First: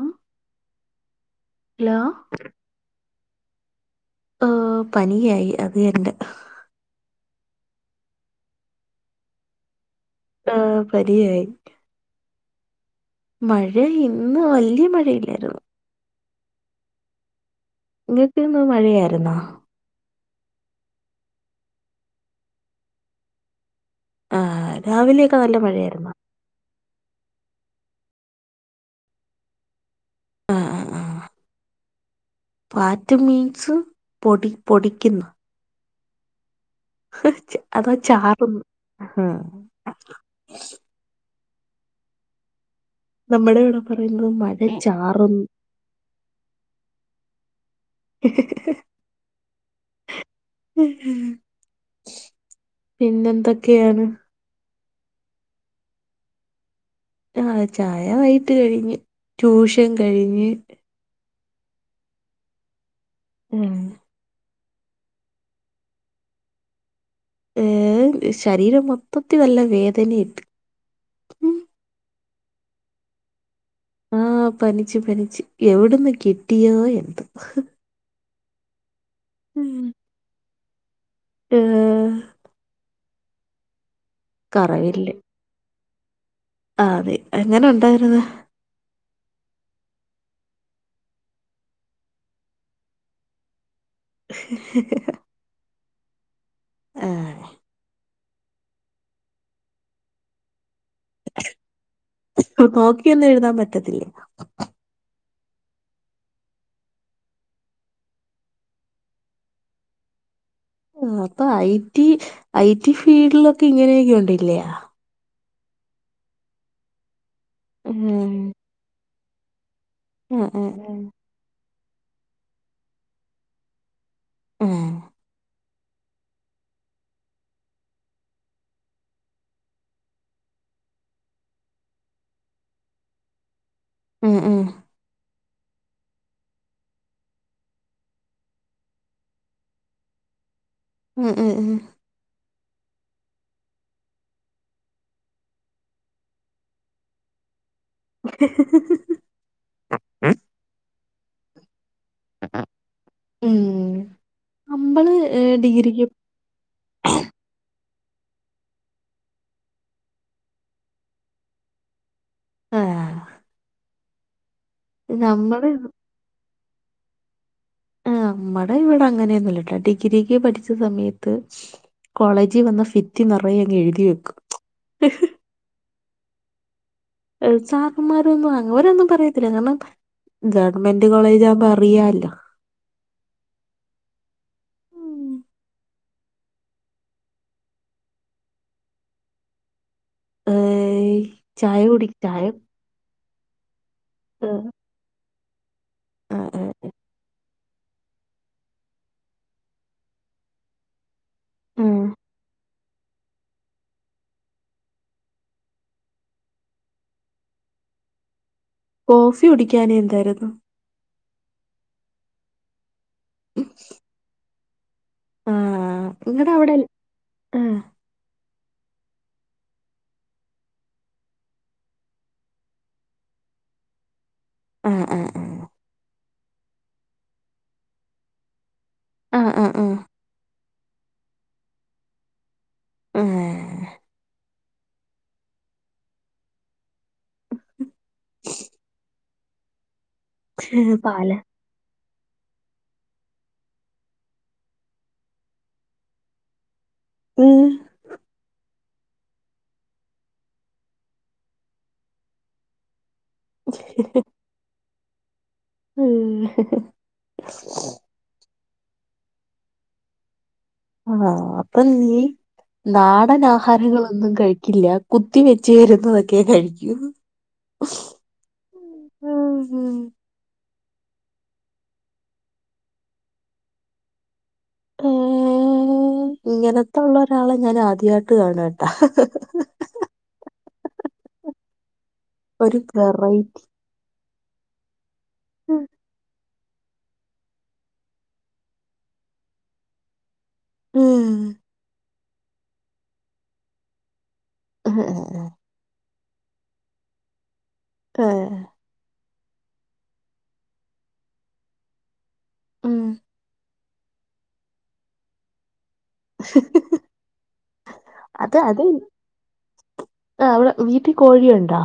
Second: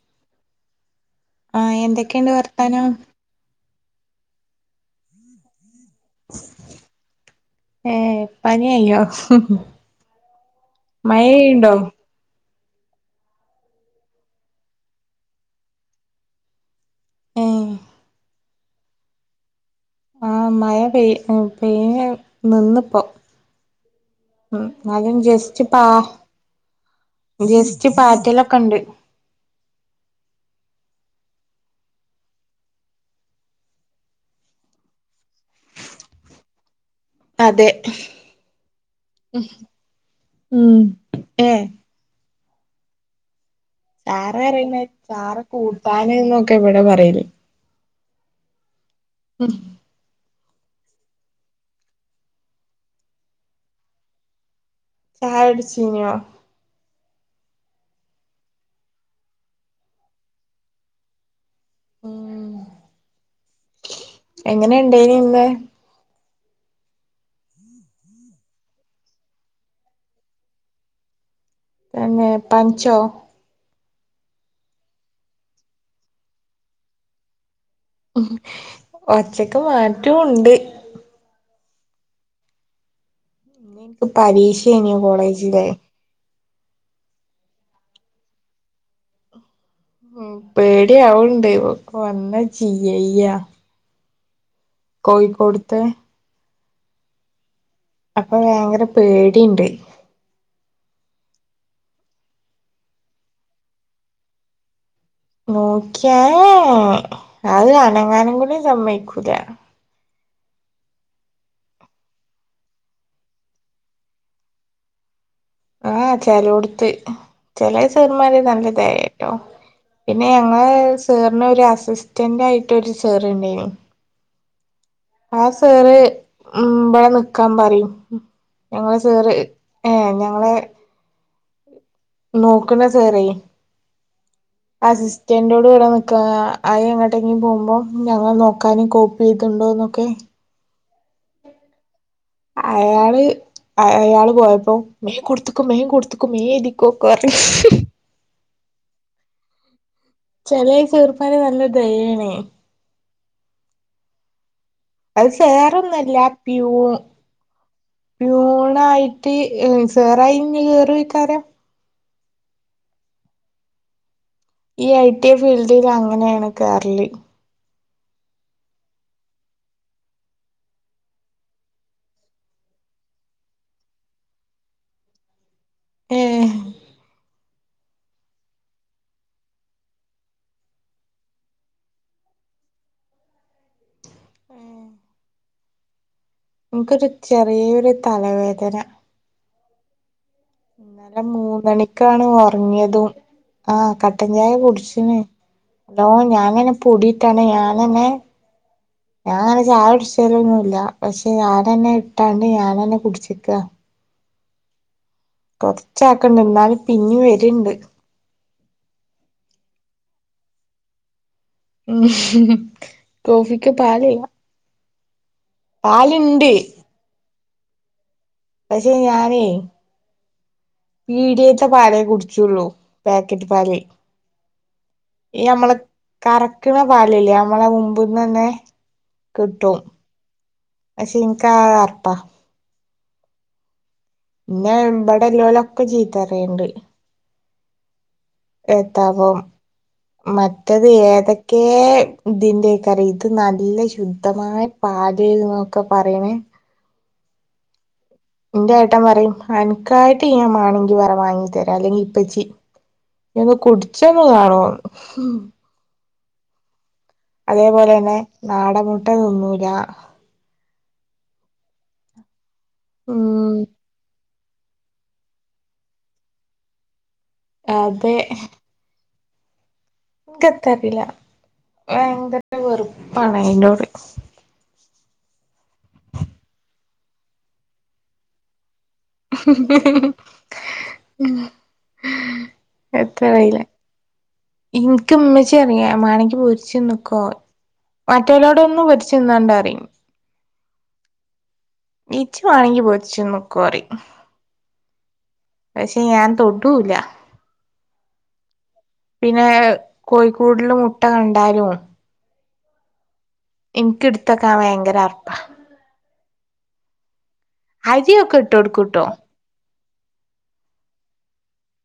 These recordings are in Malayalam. ആഹ് ആഹ് എന്തൊക്കെണ്ട് വർത്താനം ആഹ് പനിയായി അത് യെന്നെ ഏഹ് പനി ഐയ് ന്യോ ഏഹ് പനിയായി മഴയ്യ്ണ്ടോ മഴ ഇന്ന് വല്യ മഴയില്ലായിരുന്നു ഏഹ് ഇങ്ങക്ക്ന്ന് മഴയായിരുന്നോ ആഹ് മഴ പെയ് പെയെ നിന്ന്പ്പോ ഉം ആഹ് ആദ്യം രാവിലെയൊക്കെ നല്ല ജെസ്റ്റ് പാ മഴയായിരുന്നോ ജസ്റ്റ് പാറ്റലൊക്കെണ്ട് ആഹ് ആഹ് ആഹ് പാറ്റ് മീൻസ് പൊടി പൊടിക്കുന്ന് ഹ് ച്ചെ അതെ അതാ ചാറും ന്ന് ഉം ഏഹ് നമ്മുടെ ഇവിടെ പറയുന്നത് ചാറ് മഴ അറിയുന്നെ ചാറ് ചാറുന്നു കൂട്ടാന്ന്നൊക്കെ ഇവിടെ പറയല് ഉം ഉം പിന്നെന്തൊക്കെയാണ് ചായ കുടിച്ചിനോ ആഹ് ചായ വൈയ്ട്ട് കഴിഞ്ഞ് ട്യൂഷൻ കഴിഞ്ഞ് ഉം ഉം എങ്ങനെണ്ടേനിം ഇന്ന് എഹ് ശരീരം മൊത്തത്തിൽ നല്ല വേദന ഇണ്ട് തന്നെ പൻച്ചോ ആഹ് പനിച്ച് പനിച്ച് എവിടന്ന് കിട്ടിയോ എന്തോ ഉം ഒച്ചക്ക് ഉം മാറ്റോണ്ട് ഏഹ് ഇനി എനക്ക് പരീക്ഷ നീം കറവില്ല് കോളേജിലെ ആഹ് അതെ എങ്ങനെ ഉണ്ടായിരുന്ന് ഉം പേടി ആവണ്ട് വന്നാ ചീയയ്യ കോയിക്കോട് ത്തെ ആഹ് അപ്പൊ ഭയങ്കര പേടീണ്ട് നോക്കിയൊന്നും എഴുതാൻ പറ്റത്തില്ലേ നോക്ക്യാ ഏഹ് അത് അനങ്ങാനും കൂടി സമ്മയ്ക്കൂല ആഹ് അപ്പൊ ഐ ടി ഐ ടി ഫീൽഡിലൊക്കെ ഇങ്ങനെയൊക്കെ ഉണ്ടല്ല്യ ആഹ് ചെലോടുത്ത് ചെല ഉം സാറ്മാര് നല്ല ദയയാട്ടോ പിന്നെ ഉം ഉം ഞങ്ങള് സാറിന് ഒരു അസിസ്റ്റന്റ് ആയിട്ടൊരു സാറുണ്ടേന് ഉം ആഹ് സേറ് ഉം ഇബടെ നിക്കാൻ പറയും ഞങ്ങള് സേറ് ഏഹ് ഞങ്ങളെ നോക്കുന്ന സാറേ ഉം ഉം അസിസ്റ്റൻറ്റോട് ഇവടെ നിൽക്കാന അയ് എങ്ങോട്ടെങ്കിലും പോവുമ്പോം ഞങ്ങൾ നോക്കാനും കോപ്പീത്ണ്ടോ എന്നൊക്കെ ഉം ഉം ഉം അയാള് അയാള് പോയപ്പോ വേം കൊടുത്തുക്കോ മേം കൊടുത്തുക്കോ മേം എഴുതിക്കോ ക്കെ പറഞ്ഞ് ചെലേ സേറുപ്പാന് നല്ല ദയാണേ ഉം നമ്മള് അത് ഏ, സേറൊന്നും ഡിഗ്രിക്ക് അല്ല പ്യൂ പ്യൂണായിട്ട് ഏഹ് ഉം സേറായിഞ്ഞ് കേറിരിക്കാന ആഹ് ഈ ഐ ടി നമ്മള് ഫീൽഡിൽ അങ്ങനെയാണ് കേറല് ആഹ് നമ്മടെ ഇവിടെ അങ്ങനെയൊന്നുല്ലട്ടോ ഡിഗ്രിക്ക് പഠിച്ച സമയത്ത് കോളേജിൽ വന്ന ഫിത്തി നെറയെ അങ്ങ് എഴുതി വെക്കും ഏഹ് ഏഹ് സാറന്മാരൊന്നും അങ്ങോരൊന്നും പറയത്തില്ല കാരണം ഗവൺമെന്റ് കോളേജ് ആവുമ്പോ അറിയാലോ ഉം. എൻക്കൊരു ചെറിയൊരു തലവേദന ഏയ് ഇന്നലെ ചായ കുടി മൂന്നണിക്കാണ് ചായ ഒറങ്ങിയതും ആഹ് കട്ടൻചായ ഏഹ് കുടിച്ചിന് ഓഹ് ആഹ് ഞാനന്നെ ആഹ് പൊടിട്ടാണ് ഞാനെന്നെ ഞാൻ അങ്ങനെ ചായ കുടിച്ചലൊന്നുഇല്ല പക്ഷെ ഞാനന്നെ ആഹ് ഇട്ടാണ്ട് ഞൻ തന്നെ കുടിച്ചിക്ക കൊറച്ച ആക്കണ്ട് എന്നാലും പിന്നും വരിണ്ട് കോഫി കുടിക്കാനെ എന്തായിരുന്നു ഉം കോഫിക്ക് പാലില്ല ആഹ് പാല്ണ്ട് നിങ്ങടവിടെൽ ആഹ് പക്ഷെ ഞാനേ പീടിയേത്തെ പാലേ കുടിച്ചുള്ളൂ പാക്കറ്റ് പാല് ആഹ് ആഹ് ആ ഈ യമ്മള് കറക്ക്ണ പാലില്ലേ നമ്മള മുമ്പ്ന്ന് തന്നെ ആഹ് കിട്ടും ആഹ് പഷെ എനിക്കാക അറപ്പാ ഏഹ് ന്നെ ഇവിടെ ഉള്ളോലൊക്കെ ചീത്തറയുണ്ട് എത്താവും മറ്റത് ഏതെ പാല് ക്കേ ഇതിന്റേക്കാരം ഇത് നല്ല ശുദ്ധമായ പാല് എന്നൊക്കെ പറയണേ ഉം ന്റെ ഏട്ടൻ പറയും അനക്കായിട്ട് ഞാൻ മാണെങ്കി വേറെ വാങ്ങി തരാം അല്ലെങ്കി ഇപ്പച്ചി നീ ഒന്ന് കുടിച്ചൊന്ന് കാണൂന്ന് ഉം അതേപോലെന്നെ നാടൻ മുട്ട തിന്നൂല ആഹ് അപ്പം നീ നാടനാ ഉം ആഹാരങ്ങളൊന്നും കഴിക്കില്ല കുത്തി വെച്ച് വരുന്നതൊക്കെ കഴിക്കൂ അതെ ഉം ഹും എനിക്ക് എത്താ അറിയില്ല ഭയങ്കര വെറുപ്പാണ് അയിന്റോട് ഉം... ഇങ്ങനത്തൊള്ള ഒരാളെ ഞാൻ ആദ്യായിട്ട് കാണാണ് ഒരു എന്ത അറിയില്ല വെറൈറ്റി ഇൻക്ക് ഉമ്മച്ചി അറിയേ മേണങ്കി പൊരിച്ചിന്നുക്കോ മറ്റുള്ളോടൊന്നും പൊരിച്ച് തിന്നണ്ടാ പറയും ഉം ഇച്ച് വേണെങ്കി പോരിച്ച് തിന്നുക്കൊ പറയും [inaudible] പക്ഷെ ഞാൻ തൊടൂല്ല ആഹ് പിന്നെ കോഴിക്കൂട്ട്ല് മുട്ട കണ്ടാലും ഉം എനിക്ക് എടുത്ത് വെക്കാൻ ഭയങ്കര അറപ്പാ അരിയൊക്കെ ഇട്ട് അത് അത് കൊടുക്കൂട്ടോ ആ അവിടെ വീട്ടി കോഴിയുണ്ടാ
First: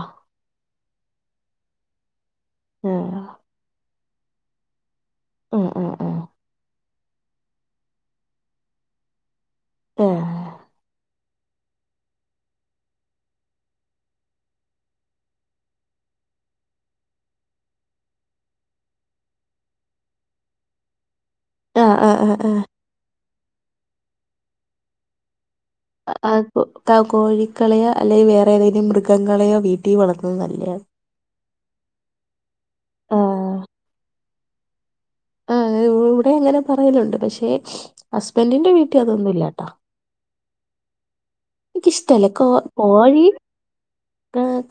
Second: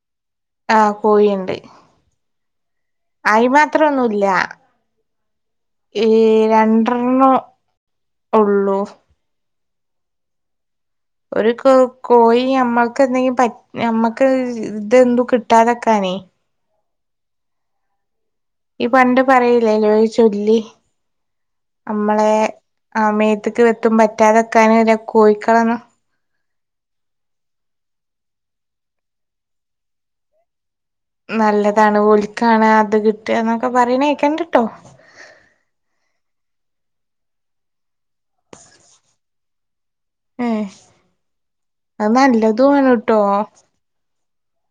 ആഹ് കോയിയിണ്ട് ആ, അയ് മാത്രം ഒന്നൂല്ല ആ, ആ, ആ. ഈ രണ്ടണ്ണം ഉള്ളൂ ഏഹ് ഒരു കോ കോഴി നമ്മക്ക് എന്തെങ്കി പറ്റ് ഞമ്മക്ക് ഇതെന്തു കിട്ടാതെക്കാനേ ഈ പണ്ട് പറയില്ലേ നിയോ ഒരു ചൊല്ല് ആ, ആ, നമ്മളേ ആ, ആ. ആ മേത്ത്ക്ക് വെത്തും പറ്റാതെക്കാന് പിന്നെ കോഴിക്കളെന്ന് അ അ കോഴിക്കളെയോ അല്ലെ വേറെ ഏതൈലും മൃഗങ്ങളെയോ വീട്ടി വളത്തുന്ന നല്ലയാണ് നല്ലതാണ് ഒൽക്കാണ് അത് കിട്ടുക ആ. എന്നൊക്കെ പറയണ കേക്കണ്ടിട്ടോ ആഹ് ഇവിടെയും അങ്ങനെ പറയലുണ്ട് പക്ഷെ ഹസ്ബൻ്റിന്റെ വീട്ടി അതൊന്നും ഇല്ലാട്ടോ ഏഹ് ഇൻക് ഇഷ്ടല്ല കോ ട്ടോ കോഴി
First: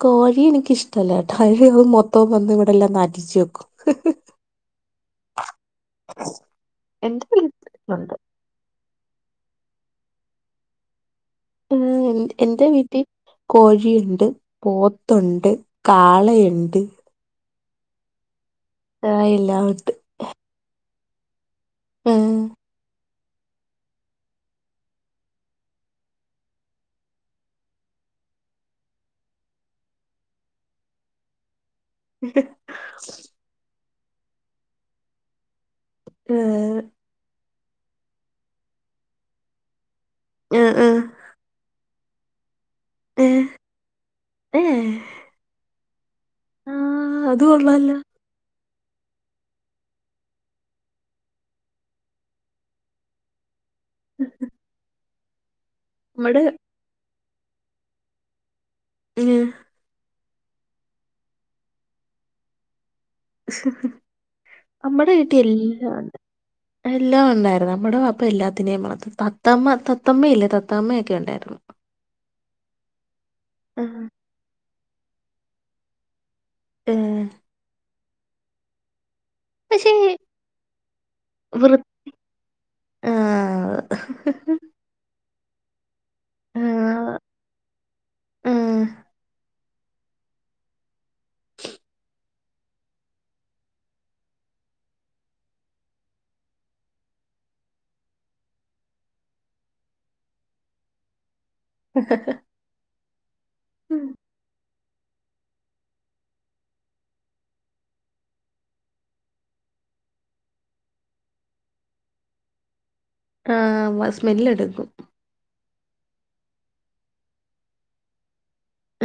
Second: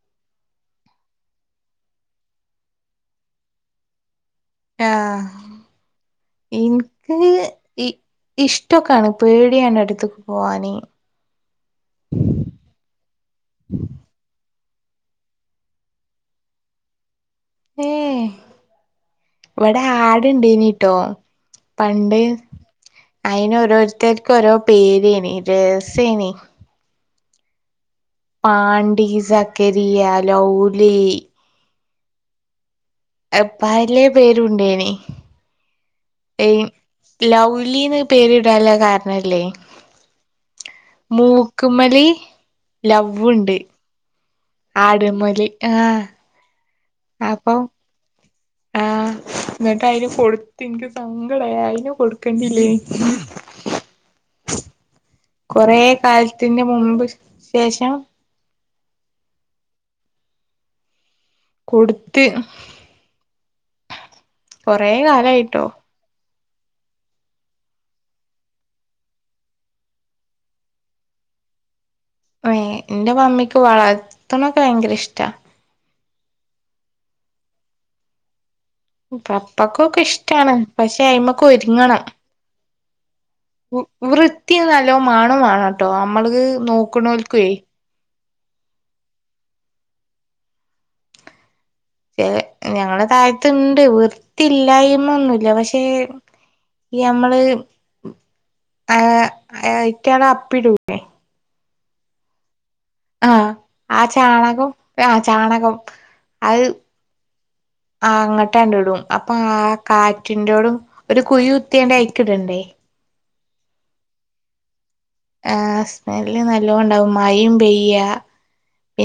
കോഴി എനിക്കിഷ്ട്ടല്ല ട്ടാ മൊത്തോം വന്ന് ഇവിടെ എല്ലാം നാറ്റിച്ചു വെക്കും ഹ് ആഹ് ഹ് എന്റെ വീട്ടിലുണ്ട് ഇഷ്ട്ടോക്കാണ് പേടിയാ അയിന്റെ അടുത്ക്ക് പോകാന് മ്മ് എന്റെ വീട്ടി കോഴി ൻണ്ട് പോത്തുണ്ട് കാളയുണ്ട് ഏ ആഹ് എല്ലാം ഇവിട ഉണ്ട് ആട് ണ്ടെന്നിട്ടോ പണ്ട് ആഹ് അയിന് ഓരോരുത്തർക്ക് ഓരോ പേരേനി രസേനി പാണ്ടി സക്കരിയ ലൗലി [inaudible] പല പേരുണ്ടേനി [unintelligible] ഏഹ് ലൗലിന്ന് പേരിടാൻ ള്ള കാരണല്ലേ ആഹ് ആഹ് മൂക്കുമല് ഏഹ് ലവുണ്ട് ഏഹ് ആടുമല് ആഹ് ആഹ് അത് അപ്പം കൊള്ളാല്ലോ ആഹ് [inaudible] എന്നിട്ട് അയിന് കൊടുത്ത് ഇനിക്ക് സങ്കടായി അയിനെ കൊടുക്കണ്ട്ല്ലേയി [inaudible] കൊറേ നമ്മടെ കാലത്തിന്റെ മുമ്പ് ശേഷം മ്മ് കൊടുത്ത് ആഹ് കൊറേ നമ്മടെ വീട്ടി കാലായിട്ടോ എല്ലാഒണ്ട് എല്ലാം ഒണ്ടാരുന്നു നമ്മട വാപ്പ എല്ലാത്തിനേം വളർത്തും തത്തമ്മ തത്തമ്മയില്ലേ തത്തമ്മയൊക്കെ ഒണ്ടായിരുന്നു ൻന്റെ മമ്മിക്ക് ആഹ് വളർത്ത്ന്നൊക്കെ ഭയങ്കര ഇഷ് ഏഹ് പപ്പ പക്ഷേ ക്കൊക്കെ ഇഷ്ടാണ് പക്ഷെ അയിമക്ക് വൃ ഒരുങ്ങണം ആ, വൃത്തി നല്ലോ മാണോം മാണട്ടോ നമ്മള് നോക്ണോൽക്കെ ഉം ഏഹ് ഞങ്ങളെ താഴത്ത് ഇണ്ട് വൃത്തില്ലായ്മ ഒന്നുല്ല പക്ഷേ ഈ മ്മള് ആഹ് അയിറ്റള് അപ്പിടൂലെ [inaudible] ആഹ് ആ ഉം. ചാണകം ആ ചാണകം അത് ആഹ് അങ്ങട്ടാണ്ട് ടും അപ്പൊ ആഹ് കാറ്റിൻ്റോടും ഒരു കുയി കുത്തിയാണ്ട് അയിക്ക് ടണ്ടേ ആഹ് വ സ്മെല്ല് എടുക്കും ആഹ് സ്മെല്ല് നല്ലോം ണ്ടാവും മഴേം പെയ്യ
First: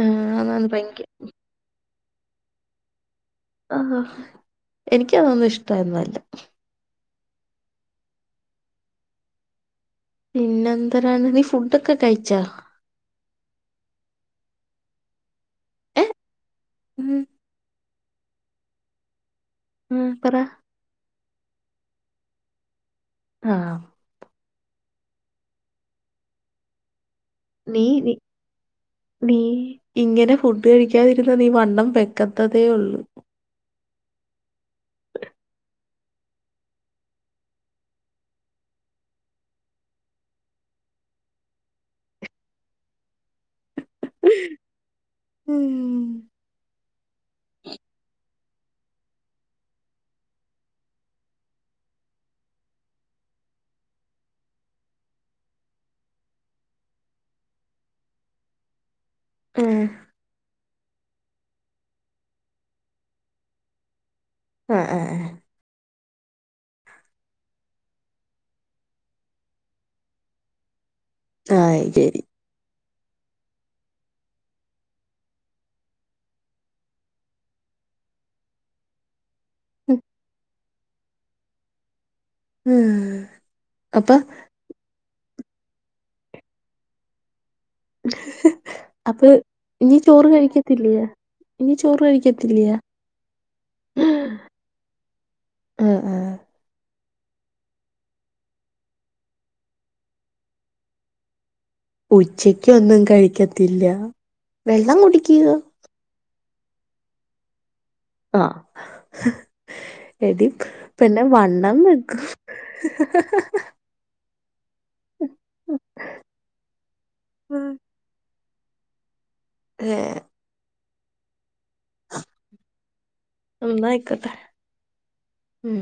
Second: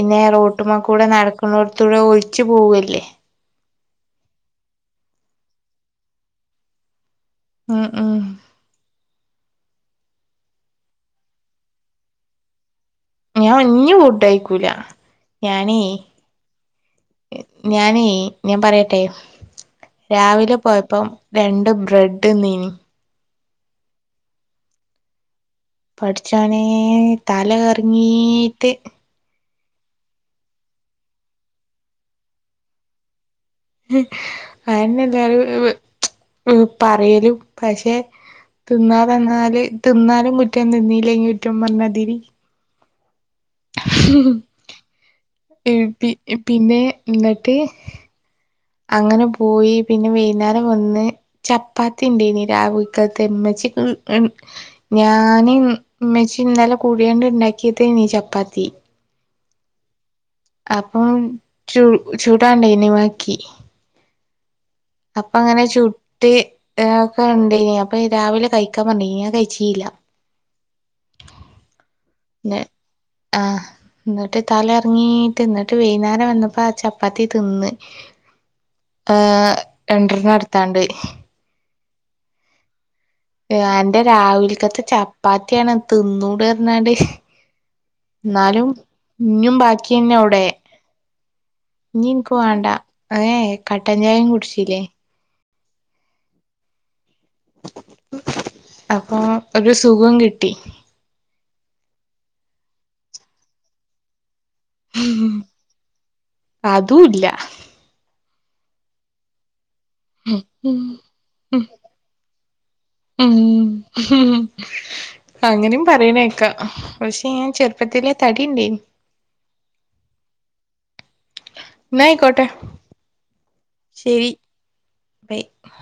ആ, അതാണ് റോട്ടുമ്മ കൂടെ ഭയങ്കര നടക്കുന്നോട്ത്തൂടെ ഒലിച്ച് പോവല്ലേ ആഹ്ഹാ എനിക്ക് അതൊന്നും ഇഷ്ടന്നല്ല ഉം ഉം പിന്ന എന്തരാണ് നീ ഫുഡൊക്കെ കഴിച്ചാ ഞാൻഇഞ്ഞി ഫുഡയിക്കൂല ഞാനേ ഏ ഉം, ഞാനേ ഞാൻ പറയട്ടെ ഉം, പറ രാവിലെ പോയപ്പം രണ്ട് ബ്രെഡ് തിന്നീനി ആഹ് പട്ച്ചോനേ തല നീ നീ കറങ്ങീട്ട് നീ ഇങ്ങനെ ഫുഡ് കഴിക്കാതിരുന്ന നീ വണ്ണം വെക്കത്തതേ ഉള്ളു അതന്നെ [unintelligible] എല്ലാരും പറയലും പക്ഷെ തിന്നാ തന്നാല് തിന്നാലും കുറ്റം തിന്നീല്ലെങ്കി കുറ്റം പറഞ്ഞാതിരി പി ഉം. പി പിന്നെ എന്നട്ട് അങ്ങനെ പോയി പിന്നെ വെയ്ന്നേരം വന്ന് ചപ്പാത്തി ഉണ്ടേനി രാവിലത്തത്തെന്നുച്ചയ്ക്കി [unintelligible] ഞാന് ഇമ്മച്ചിം ഇന്നലെ കൂടിയണ്ട്ണ്ടാക്കിയതേനീ ചപ്പാത്തി ഉം അപ്പം ചൂ ചുടാൻണ്ടൊ ഇനിബാക്കി ആഹ് ആഹ് അപ്പ ആഹ് അങ്ങനെ ചുട്ട് ഒക്കെ ഉണ്ടേനി അപ്പൊ ഈ രാവിലെ കഴിക്കാൻ പറഞ്ഞിന് ഞാൻ കഴിച്ചീല ആ അയ്ശരി ന്നെ ആഹ് ഇന്നെട്ട് തല കറങ്ങീട്ട് ഇന്നെട്ട് വൈന്നേരം വന്നപ്പോ ആ ചപ്പാത്തി തിന്ന് ആഹ് രണ്ടെണ്ണം ഇട്ത്താണ്ട് ഏഹ് എന്റെ രാവിലക്കത്തെ ചപ്പാത്ത്യാണ് തിന്നൂട്റ്ഞ്ഞാണ്ട് ഇന്നാലും അപ്പൊ ഇഞ്ഞും ഇനി ബാക്ക്യന്നെ ചോറ് അവ്ടെ. കഴിക്കത്തില്ലയ ഇനി ചോറ് കഴിക്കത്തില്ല്യേ? ഏയെ കട്ട ചായിം കുട്ച്ചിലെ ആഹ് ആഹ് അപ്പൊ ഒരു സുഖം കിട്ടി. ഉച്ചയ്ക്കൊന്നും കഴിക്കത്തില്ല വെള്ളം കുടിക്ക്യോ അതുല്ല ആഹ് എടി പിന്നെ വണ്ണം വെക്കും. അങ്ങനിം പറീണെക്കാ പക്ഷെ ഞാൻ ഉം ചെറ്പ്പത്തിലേ തടിണ്ടേനി ഏഹ് എന്നാ ആയിക്കോട്ടെ എന്നാ ശരി അയ്ക്കോട്ടെ ബൈ ഉം